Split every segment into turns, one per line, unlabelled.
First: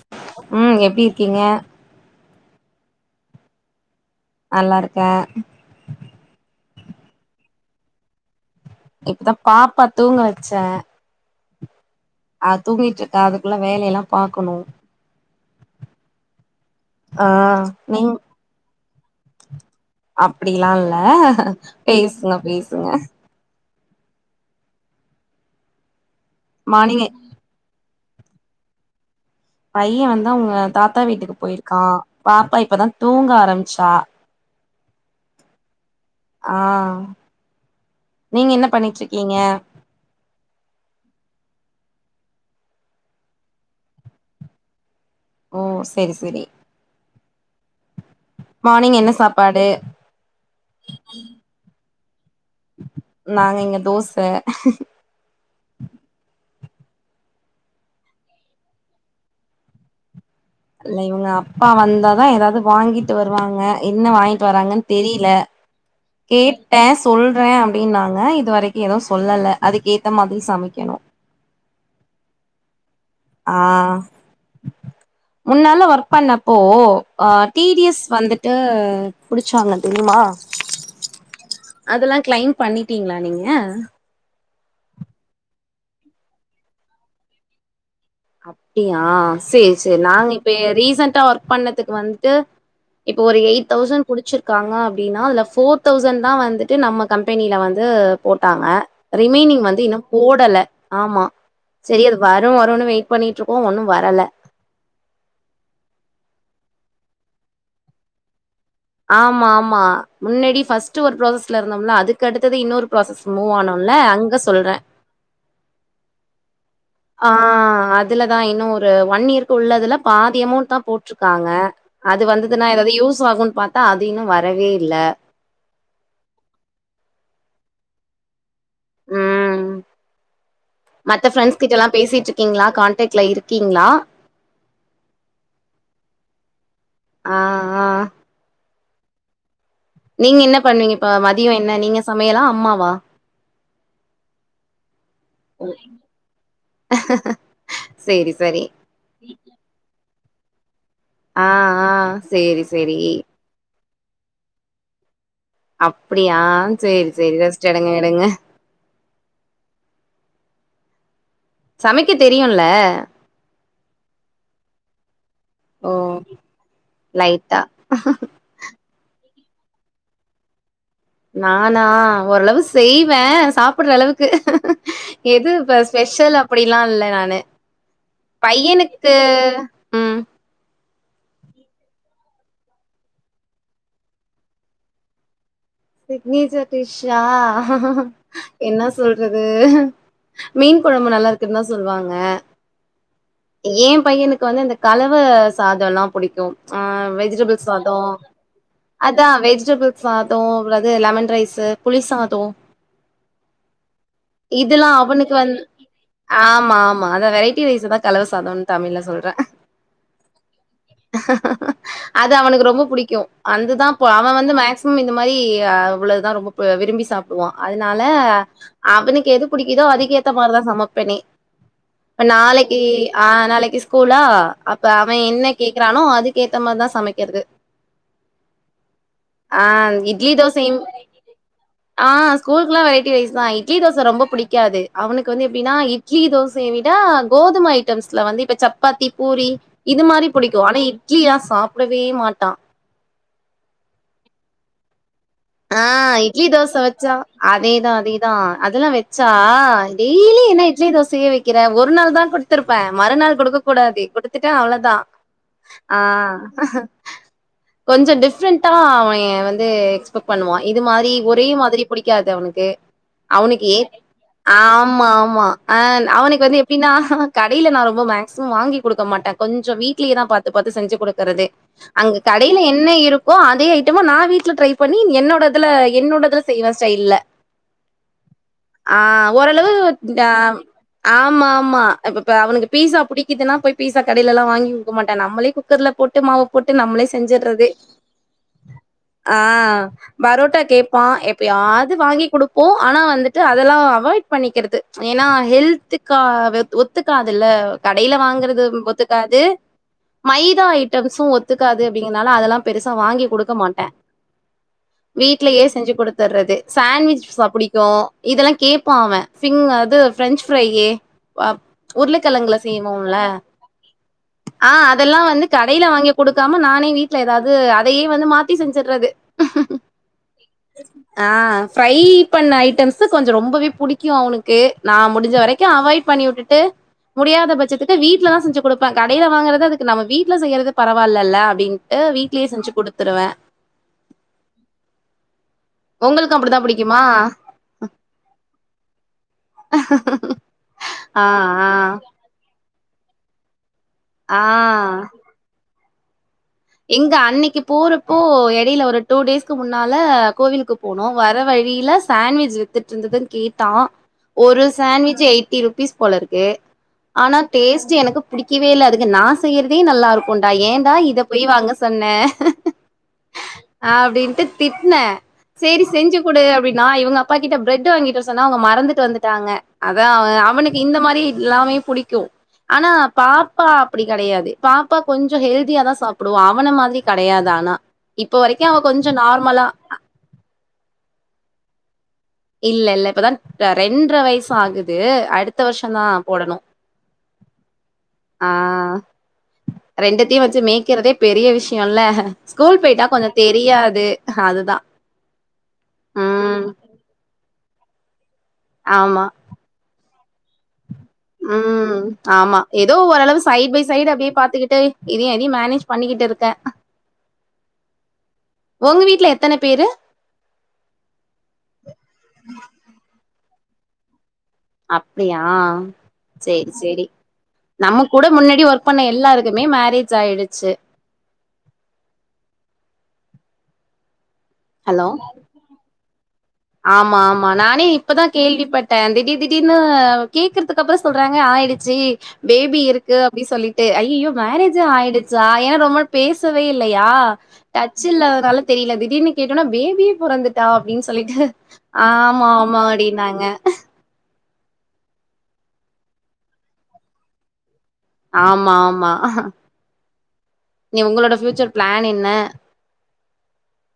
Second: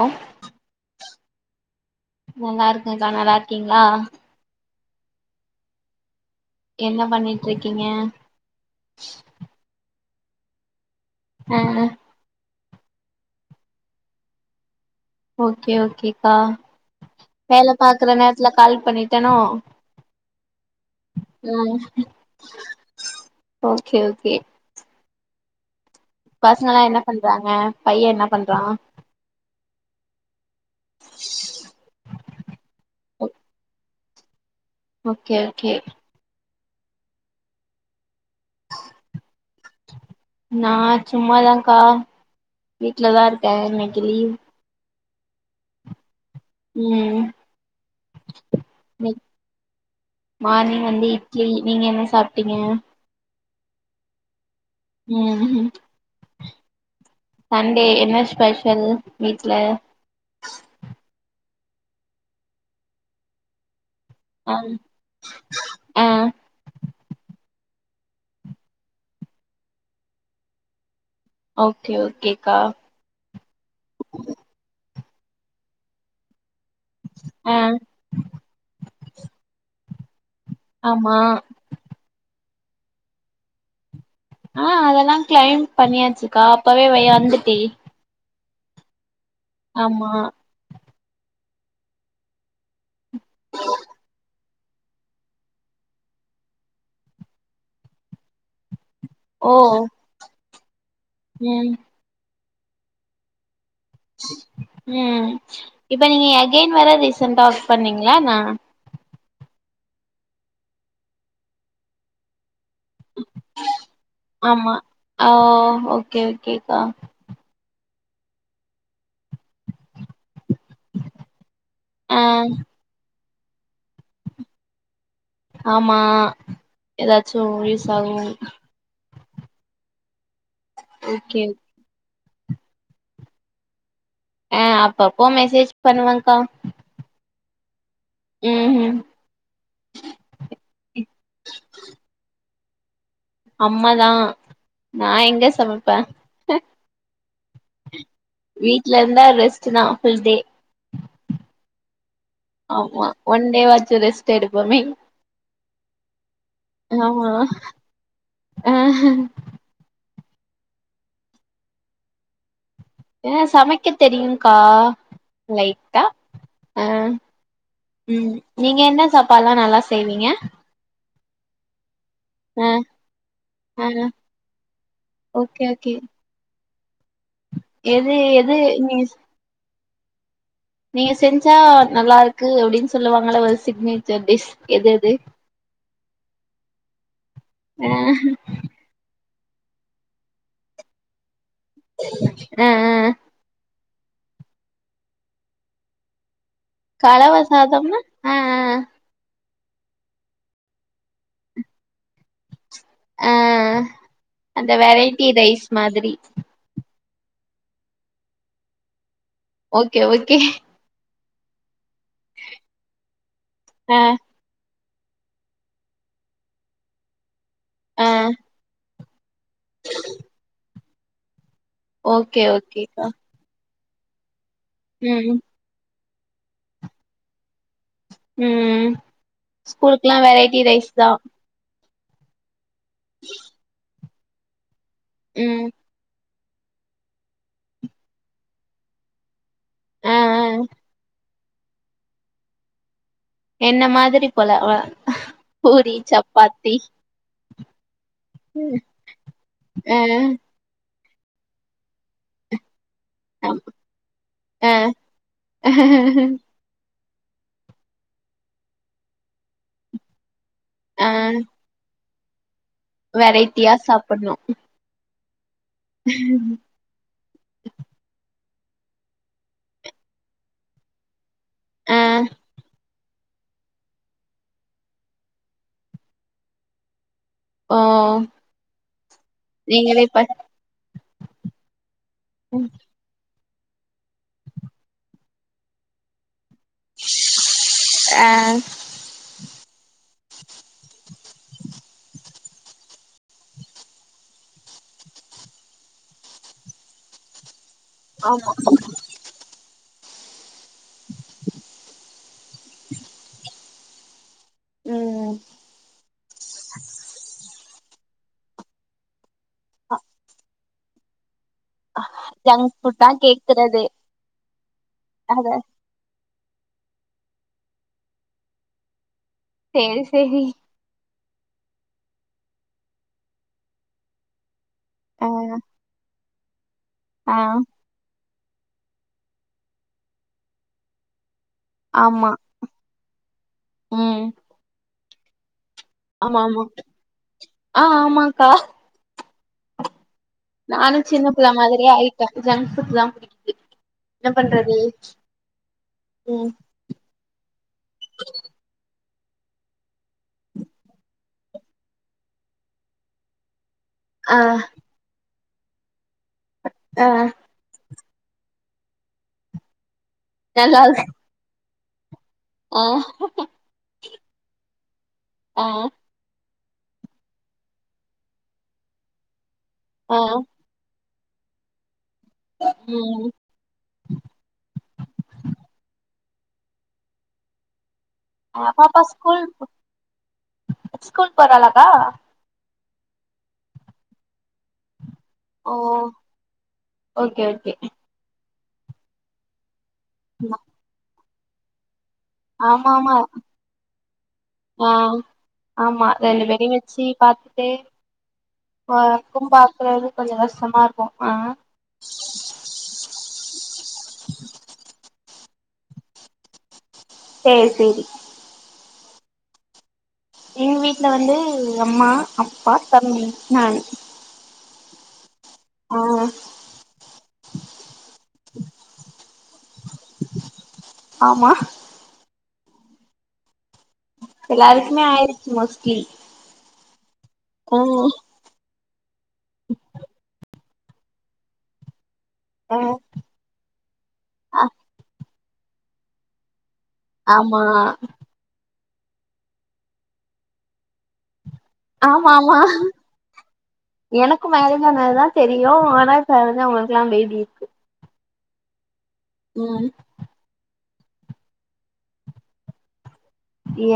ஆ
ம் எப்டி இருக்கீங்க
நல்லாருக்கக்கா நல்லா இருக்கீங்ளா
நல்லா இருக்கே
என்ன பண்ணிட் இருக்கீங்க
இப்தா பாப்பா தூங்க வச்ச
ஆ
அ தூங்கிட்டு இருக்கா அதுக்குள்ள வேலைலா பாக்குணு
ஓகே ஓகேக்கா
ஆ
வேல பாக்குற
நீங்
நேரத்துல கால் பண்ணிட்டனோ
அப்டிலா இல்ல பேசுங்க பேசுங்க
ஓகே ஓகே பசங்லா என்ன
மார்னிங்
பண்றாங்க பையன் என்னா பண்றா
பைய வந்தா அவுங்க தாத்தா வீட்டுக்கு போயிருக்கா பாப்பா இப்பதா தூங்க ஆரம்பிச்சா
ஓகே ஓகே
ஆ நீங்க என்ன பண்ணிட்டருக்கீங்க
நா சும்மாதாக்கா வீட்லதா இருக்க இன்னைக்கி லீவ்
ஓ செரி செரி
ம்
மார்னிங் என்ன
இன்னைக்
சாப்பாடு
மார்னிங் வந்து இட்லி நீங்க என்ன சாப்ட்டீங்க
நாங்க இங்க தோச
ம் சண்டே என்ன ஸ்பெஷல் வீட்ல
இல்ல இவுங்க அப்பா வந்தாதா எதாது வாங்கிட்டு வருவாங்க என்ன வாய்ங் ட்
ஆ
வராங்கன் தெரில
ஆ
கேட் ட்டே சொல்றே அப்டின்னாங்க இது வரைக்கு எதுவு சொல்லல அதுக்கு ஏத்த மாதிரி சமைக்கணு
ஓகே ஓகேக்கா
ஆ முன்னால ஒர்க் பண்ணப்போ அ
ஆ
டி டி எஸ் வந்துட்டு புடிச்சாங்க தெரியுமா
ஆமா
அதலா கிளைம் பண்ணிட்டீங்ளா நீங்க
ஆ அதலாங் கிளைம் பண்ணியாச்சுக்கா அப்பவே வையந்துட்டு
அப்டியா சேர் சேர்
ஆமா
நாங்க இப்ப ரீசண்டா ஒர்க் பண்ணதுக்கு வந்ட்டு இப்போ ஒரு எயிட் தௌசண்ட் புடிச்சிர்க்காங்க அப்டினா அதல ஃபோர் தௌசண்ட்தா வந்துட்டு நம்ம கம்பெனில வந்து போட்டாங்க
ஓ
ரிமைனிங் வந்து இன்னும் போடல ஆமா
ம்
செரி அது வரு வருனு வெயிட் பண்ணிட்ருக்கோ ஒன்னு வரல்
ம் இப்ப நீங்க எகைன் வேற ரிசெண்டா ஒர்க் பண்ணீங்ளானா
ஆமா ஆமா முன்னாடி ஃபர்ஸ்ட்டு ஒரு ப்ராசஸ்ல இருந்தோம்ல அதுக்கடுத்தத இன்னொரு ப்ராசஸ் மூவ் ஆனோல்ல அங்
ஆமா அவ் ஓகே ஓகேக்கா
ஆ அதுலதா இன்னு ஒரு ஒன்னியர்க் குள்ளதுலப் பாதி அமௌண்ட்தா போட்ருக்காங்க
ஆ
அது வந்ததுனா எதா அது யூஸ் ஆகுன் பாத்தா அது இன்னு வரவே இல்ல
ஆமா எதாச்சு யூஸ் ஆகு
ம். மத்த
ஓகே
ஃப்ரெண்ட்ஸ் கிட்டலா பேசிட்ருக்கீங்ளா காண்டாக்ட்ல இருக்கீங்ளா
ஆ அப்பப்போ மெசேஜ் பண்ணுவங்க்கா
ஆ ஆ
ம் ம்
நீங்க என்ன பண்ணுவீங்க இப்ப மதியோ என்ன நீங்க சமையலா அம்மாவா
அம்மாதா நா எங் க சமைப்பே
சரி, சரி.
வீட் ட்லந்தா ரெஸ்ட்டுதா ஃபுல் டே
ஆ, ஆ. சரி, சரி.
ஆமா ஒன் டே வாச்சு ரெஸ்ட்டு எடுப்போமே
அப்டியா சேரி
ஆமா
சேரி ரெஸ்ட்டு எடுங்க எடுங்க
ஆ
சமைக்கத் தெரியுல்ல
அ சமைக்கத் தெரியுங்க்கா லைட்டா
ஓ!
அ
லைட்டா
ம் நீங்க என்ன சாப்பாலா நல்லா செய்வீங்க
நானா ஓரளவு
ஆ
செய்வே
ஆ
சாப்புட்ற அளவுக்கு எது
ஓகே
இப்ப
ஓகே
ஸ்பெஷல் அப் ப்டிலா இல்ல நானு
எது எது நீங்க
பையனுக்கு ம்
நீங்க செஞ்சா நல்லாருக்கு அப்டின் சொல்லுவாங்கள ஒரு சிக்னேச்சர் டிஷ் எது எது
சிக்னேச்சர் டிஷ்ஷா
ஆ
என்னாச் சொல்றது மீன் கொழம்பு நல்லாருக்குன்தா சொல்வாங்க
ஆ ஆ
எம் பையனுக்கு வந்து இந்த கலவ சாதலாம் புடிக்கு ஆ
கலவ
வெஜிடெபிள் சாதோ
சாதம்னா ஆ ஆ
அதா வெஜிடெபிள் சாதோ வுளது லெமன் ரைஸ்சு புளிசாதோ
ஆ அந்த
இதுலா
வெரைட்டி
அவுனுக்கு வந்து
ரைஸ் மாதிரி
ஆமா ஆமா அத வெரைட் கீ ரைசதா கலவ சாதோன் தமிழ்ல சொல்றே
ஓகே ஓகே
அது அவனுக்கு ரொம்ப புடிக்கு அந்துதா
ஆ
ப அவன் வந்து மேக்சிமம் இந்த மாரி யா அவ்ளோதா ரொம்ப ப விரும்பி சாப்புடுவா அதுனால
ஆ
அவனுக்கு எது புடிக்குதோ அதுக்கு ஏத்த மாரிதா சமப்பனே இப்ப
ஓகே
நாளைக்கி
ஓகேக்கா
ஆ நாளைக்கி ஸ்கூஸ்லா அப்ப அவன்
ம்
என்ன கேக்குறானோ அதுக்கு ஏத்த மாரிதா சமைக்கிறது
ம்
ஆ
ஸ்கூலுக்குல்லா
இட்லி தோச
வெரைட்டி
செய்யும்
ரைஸ் தா
ஆ ஸ்கூலுக்குல்லா வெரைட்டி ரைஸ் தா இட்லி தோச ரொம்ப புடிக்காது அவனுக்கு வந்து
ம்
எப்டின்னா இட்லி தோசைய விட கோதுமை ஐட்டம்ஸ்ல வந்து இப்ப சப்பாத்தி பூரி இது
ஆ
மாரி
ஆ
புடிக்கு ஆனா இட்லியா சாப்டவே மாட்டா
என்ன மாதிரி போல அவ
ஆ
பூரி
இட்லி தோச
சப்பாத்தி
வச்சா அதேதா அதேதா அதெல்லா வெச்சா
ஆ
டெய்லியு என்ன இட் லி தோசயே வக்கிறே ஒரு நாள் தா குடுத்துருப்பே மறுநாள்
ஆம்
குடுக்கக் கூடாது குடுத்துட்டே
ஆ
அவ்ளோதா ஆ ஆ கொஞ்சோ டிஃப்ரெண்டா அவே எ வந்து எக்ஸ்பெக்ட் பண்ணுவா இது
ஆ
மாரி ஒரே மாதிரி புடிக் க்காது அவனுக்கு அவனுக்கு
வெரைட்டியா
ஏத்
சாப்புட்ணு
ஆமா ஆமா ஆ அவனுக்கு வந்து எப் டினா கடையில நா ரொம்ப மேக்சிமம் வாங்கி குடுக்க மாட்டே கொஞ்சோ வீட்லயே தா பாத்து பாத்து செஞ்சு குடுக்குறது
ஆ
அங்க கடையில என்ன இருக்கோ அதே ஐட்டமா நா வீட்ல ட்ரை பண்ணி என்னோட இதுல என்னோடதுல செய்வே ஸ்டைல்ல
ஓ
ஆ ஓரளவு
நீங்களே
இந்த
ப
ஆமா ஆமா இப்பப்ப அவனுக்கு பீஸா புடிக்குதுன்னா போய் பீஸா கடையிலல்லா வாங்கி குடுக்க மாட்டே நம்மளே குக்கர்ல போட் ட்டு மாவ போட்டு நம்மளே செஞ்சிர்றதே
ஆ
ஆ அ பரோட்டா கேப்பா எப்பையாது வாங்கி குடுப்போ ஆனா வந்துட்டு அதெல்லா அவாய்ட் பண்ணிக்கிறது ஏன்னா ஹெல்த்துக்கா வ ஒத்துக்காதுல்ல கடையில
ஆமா
வாங்குறது ஒத்துக் க்காது மைதா ஐட்டம்ஸும் ஒத்துக்காது அப்டிங்கனால அதெல்லா பெருசா வாங்கி குடுக்க மாட்டே
ம்
வீட்லயே செஞ்சு குடுத்துர்றது சாண்ட்விச் ச புடிக்கு இதெல்லா கேப்பா அவெ பிங் அது ப்ரெஞ்ச் ஃப்ரையி ப உருளக்கெழங்குள
ஜங்க் ஃபுட் தா
செய்வோல்ல
கேக்குறது
ஆ அதெல்லா வந்து
அத
கடையில வாங்கிக் குடுக்காம நானே வீட்டுல எதாவது அதையே வந்து மாத்தி செஞ்சுர்றது
சேரி சேரி
ஆ ஃப்ரை பண்ண ஐட்டம்ஸ்சு கொஞ்சோ ரொம்பவே புடிக்கு அவனுக்கு நா
ஆ
முடிஞ்ச வரைக்கு அவாய்ட் பண்ணி வுட்டுட்டு
ஆ
முடியாத பட்சத்துக்கு த்து வீட்டுல தா செஞ்சு குடுப்பே கடையில வாங்குறது அதுக்கு நம்ம வீட்ல செய்யறது பரவால்லல்ல அப்டின் ட்டு
ஆமா
வீட்லயே செஞ்சு குடுத்துருவே
ம்
உங்களுக்கு
ஆமா ஆமா
அப்டித்தா புடிக்குமா
ஆ ஆமாக்கா நானு
ஆ
சின்ன புள்ள மாதிரியே ஆயிட் ட்டே ஜங்க் ஃபுட்தா புடிக்குது என்ன
ஆ
பண்றது
ஆ
ம்
எங்க அன்னைக்கு போறப்போ எடையில ஒரு டூ டேஸ்க்கு முன்னால கோவிலுக்குப் போனோ வர வழியில சாண்விச் வித்துட்டு இருந்ததுன்னு கேட்டா
ஆ
ஒரு சாண்விச் எயிட்டி ருபீஸ் போலருக்கு
ஆ
ஆனா டேஸ்ட்டு எனக்கு புடிக்கவே இல்ல அதுக்கு நா செய்யிறதே நல்லா இருக்குன்டா
நல்லா
ஏன்டா இதப் போய் வாங்க சொன்ன
ஆ
அப்டின்ட்டு திட்னே
ஆ
சேரி செஞ்சு குடு அப்டின்னா இவுங்க அப்பா கிட்ட ப்ரட்டு வாங்கிட் வர சொன்னா அவுங்க மறந்துட்டு வந்துட்டாங்க அத
ஆ
அவ அவனுக் இந்த மாரி எல்லாமே புடிக்கு ஆனா
ம்
பாக் பா அப்டி கெடையாது பாப்பா கொஞ்சோ ஹெல்தியா தா சாப்டுவா அவன மாதிரி கடையாது ஆனா இப்ப வரைக்கு
ஆ
அவ
பாப்பா
கொஞ்சோ
ஸ்கூல்
நார்மலா
ஸ்கூல் போறாலாக்கா
இல்ல இல்ல இப்பதா ரெண்ர வயசாகுது அடுத்
ஓ ஓகே ஓகே
ஆ ரெண்டுத்தியு வச்சு மேய்க்கிறதே பெரிய விஷியோல்ல ஸ்கூல்
ஆமா
பேய்ட்டா
ஆமா
கொஞ்சோ தெரியாது அதுதா ம்
சீ பாத்துட்டே ஆ
ஆமா
ஒர்க்கும்பாக்குறது கொஞ்சோ கஷ்டமா இருக்கு
ஆ ஆமா ஏதோ ஓரளவு சைட் பை சைடு அப்டியே பாத்துக்கிட்டு இதையு அதையு மேனேஜ் பண்ணிக்கிட்டு இர்க்க
சேர் சேரி
ஒங்க வீட்ல எத்தன பேரு
எங்க வீட்ல வந்து அம்மா அப்பா தம்பி நானு
அப்டியா
ஆ
சேரி சேரி நம்ம கூட முன்னாடி ஒர்க் பண்ண எல்லாருக்குமே மேரேஜ் ஆயிடுச்சு
ஆமா எல்லாருக்குமே
ஹலோ
ஆயிருச்சு மோஸ்ட்லி
ஆமா ஆமா நானே
ம்
இப்பதா கேள்விப்பட்ட திடீர் திடீனு கேக்குற த்துஅதுக்கப்றோ சொல்றாங்க ஆயிடுச்சு
ஆ
பேபி இருக்கு அப்டி சொல்லிட்டு ஐயயோ
ஆ
மேரேஜே ஆயிடு ச்சா ஏனா ரொம்ப நாள் பேசவே இல்லையா
ஆமா
டச் இல்லாதனால தெரியல திடீர்னு கேட்டோன்ன பேபியே பொறந்துட்டா அப்டின் சொல்லிட்டு
ஆமா ஆமா எனக்கு மேரேஜ் ஆனதுதா தெரியு ஆனா கல்யாணவுக்குல்லா பேபி இருக்கு
ஆமா ஆமா
ம்
இனி உங்களோட ஃபியூச்சர் பிளான் என்ன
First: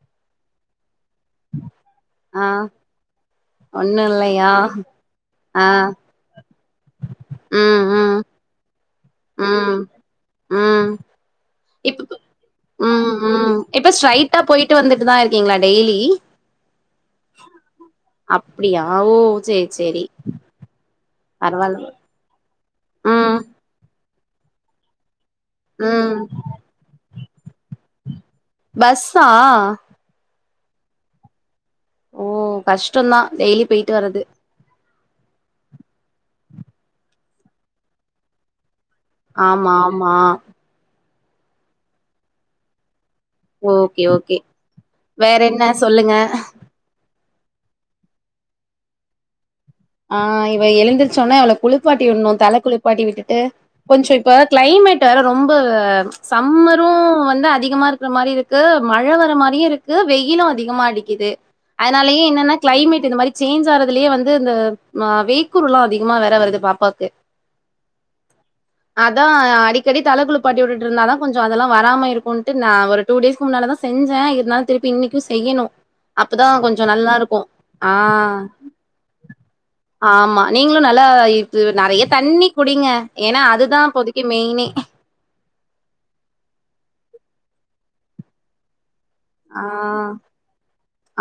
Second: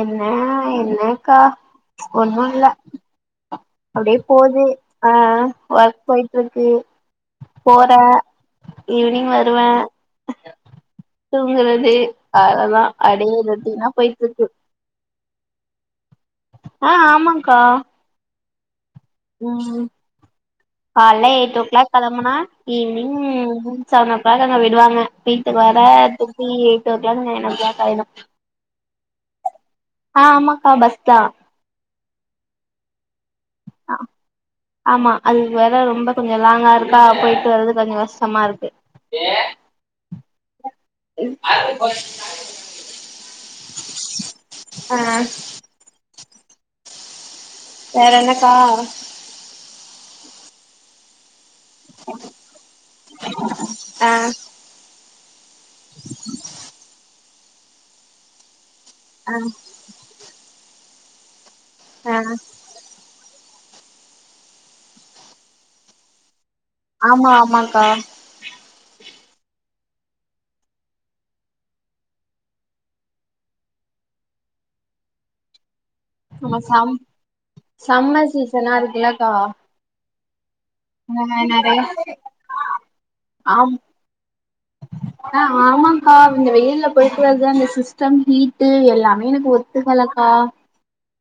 என்ன என்னக்கா ஒண்ணு
ஆ
இல்ல
ஒண்ணு
அப்டியே
இல்லையா
போது ஆ
ஆ
ஒர்க் போய்ட்டு இருக்கு
ம்
போற
ம்
ஈவினிங் வருவ
ம் ம்
தூங்குறது
இப்ப
அவ்ளோதா அப்டே ரொட்டினா போயிட்டு இருக்கு
ட்டு வந்துட்டுதா இருக்கீங்களா டெய்லி
ஆ ஆமாங்க்கா
அப்டியா ஓ சேர் சேரி
கால்ல எயிடே ஓ
பரவால்ல
கிளாக் கெலம்புனா ஈவி்னிங்
ம்
செவன் ஓ கிளாக் அங்க விடுவாங்க வீட்டுக்கு வர
ம்
திருப்பி eight o'clock nine o'clock ஆயிடு
பஸ்ஸா
ஆ ஆமாக்கா பஸ்தா
ஓ கஷ்டோந்தா டெய்லி போயிட்டு வர்றது
ஆமா அது வேற ரொம்ப கொஞ்சோ லாங்கா இருக்கா போயிட்டு வர்றது கொஞ்சோ கஷ்டமா இருக்கு
ஆமா ஆமா
[unintelligible]
ஓகே ஓகே
ஆ
வேற என்ன சொல்லுங்க
வேற என்னக்கா
ஆ இவ எழுந்தருச்சோன்னா இவல குளிப்பாட்டி விடணு தல குளிப்பாட்டி விட்டுட்டு
ஆ
கொஞ்சோ இப்ப கிளைமேட் வேற ரொம்ப சம்மரு வந்து அதிகமா இருக்கிற மாரி இருக்கு மழ வர
ஆ
மாரியு இருக்கு வெயிலு அதிகமா அடிக்கிது
ஆ
அதனாலயே என்னன்ன கிளைமேட் இந்த மாரி சேஞ்ச் ஆறதுலயே வந்து இந்த ஆ வேக்குறுலா அதிகமா வேற வருதுபா
ஆமா ஆமாக்கா
அதா அடிக்கடி தலக்குழு பாட்டி வுட்டுட் இருந்தாதா கொஞ்சோ அதெல்லா வராம இருக்குன்ட்டு நா ஒரு டூ டேஸ்கு முன்னால தா செஞ்ச இருநாளு திருப்பி இன்னிக்கு செய்யணு அப்பதா
ஆமா
கொஞ்ச நல்லா இருக்கு ஆ
கன்னா இருக்குல த வா
ஆமா நீங்களு நல்லா இது நெறைய தன்ணி குடிங்க ஏனா
ஆம்
அதுதா அப்போதைக்கு மெயினே
ஆ ஆமாக்கா இந்த வெயில்ல போயிட்டு அதா அந்த சிஸ்டம் ஹீட்டு எல்லாமே எனக்கு
ஆ
ஒத்துக்கலக்கா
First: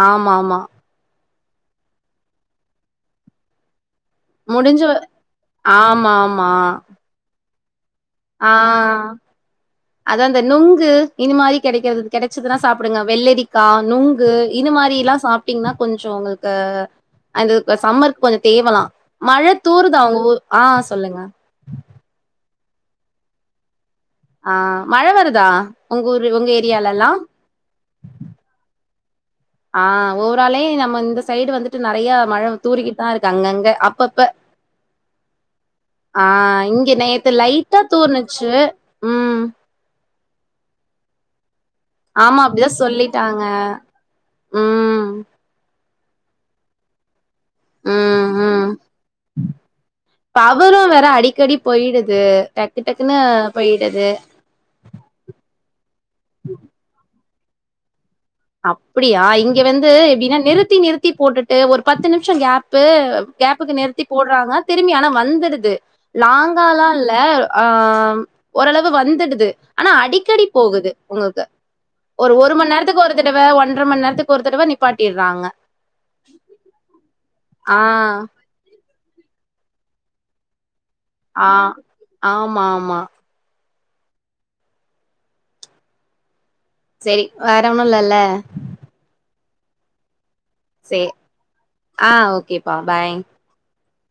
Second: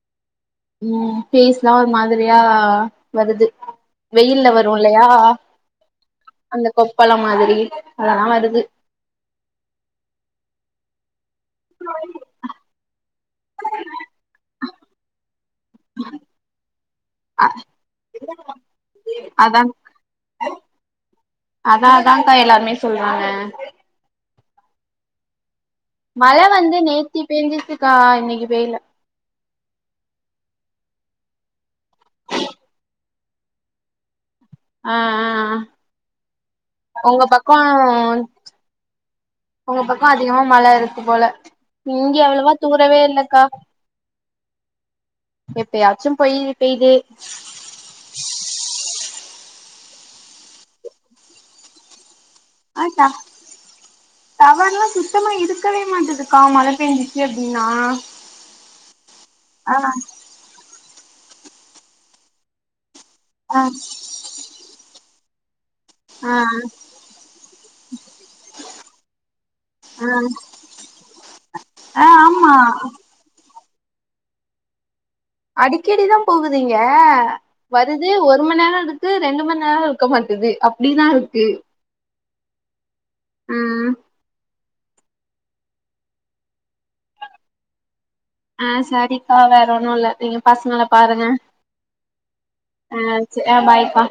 ஆமா ஆமா
ம் பேஸ்லா ஒரு மாதிரியா வருது வெயில்ல வரு
முடிஞ்ச
இல்லையா
ஆமா, ஆமா.
அந்த கொப்பளம் மாதிரி அதெல்லா வருது
அதா அந்த நொங்கு இனி மாரி கெடைக்கறது கெடச்சதுனா சாப்டுங்க வெள்ளரிக்கா நொங்கு இது மாரில்லா சாப்ட்டீங்னா கொஞ்சோ உங்களுக்கு
அ
அந்த சம்மருக்கு கொஞ்ச தேவலா மழ
அதா
தூருதா ஒ ஆ சொல்லுங்க
அதா அதாங் கா எல்லாருமே சொல்றாங்க
ஆ மழ வருதா உங்க ஊரு
மழ
உங்க
வந்து
ஏரியாலலாம்?
நேத்தி பேஞ்சிச்சுக்கா இன்னிக்கு பெய்ல
ஆ ஓவ்ராளே நம்ம இந்த சைடு வந்துட்டு நெறைய மழ தூரிகிட் தா இருக்கு அங்கங்க அப்பப்ப
ஆ ஆ ஆ
ஆ இங்க
உங்க
நேத்து லைட்டா
பக்கோ
தூர்னிச்சி ம்
உங்க பக்கோ அதிகமா மழ இருக்கு போல இங்க
ஆமா,
அவ்ளவா
அப்படிதான்
தூரவே
சொல்லிட்டாங்க.
இல்லக்கா
ம்.
எப்பயாச்சு பொய் பெய்து
ம் ம் பவரு வேற அடிக்கடி போயிடுது டக்கு
ஆ ட
டக்குன்னு போய்டுது
டவர்லா சுத்தமா இருக்கவே மாட்டதுக்கா மழ பேஞ்சிச்சி அப்டினா
அப்டியா இங்க வந்து எப்டினா நிறுத்தி நிறுத்தி போட்டுட்டு ஒரு பத்து நிமிஷோ கேப்பு
ஆ
கேப்புக்கு நிறுத்தி போட்றாங்க திரும்பி ஆனா வந்துருது
ஆ
லாங்கால்லா இல்ல ஆ ம் ஓரளவு வந்துடுது ஆனா அடிக்கடி போகுது உங்கக்கு
ஆ
ஒரு
ஆமா
ஒரு மண் நேரத்துக்கு ஒரு ஒரு தடவ ஒன்றர மண் நேரத்துக்கு ஒரு தரவ நிப்பாட்டிற்றாங்க
அடிக்கடி தா போகுது இங்க
ஆ
வருது ஒரு மண் நேரோ இருக்குத் து ரெண்டு மண் நேரோ இருக்க மாட்டுது அப்டிதா இருக்
ஆ ஆமாமா
ம்
சேரி வேற ஒன்னு இல்லல்ல
அ சரிக்கா வேற ஒன்னு இல்ல நீங்க பசங்கள
சே
பாருங்க
ஆ ஓகேப்பா
அ
பாய்
து அ பாய்க்கா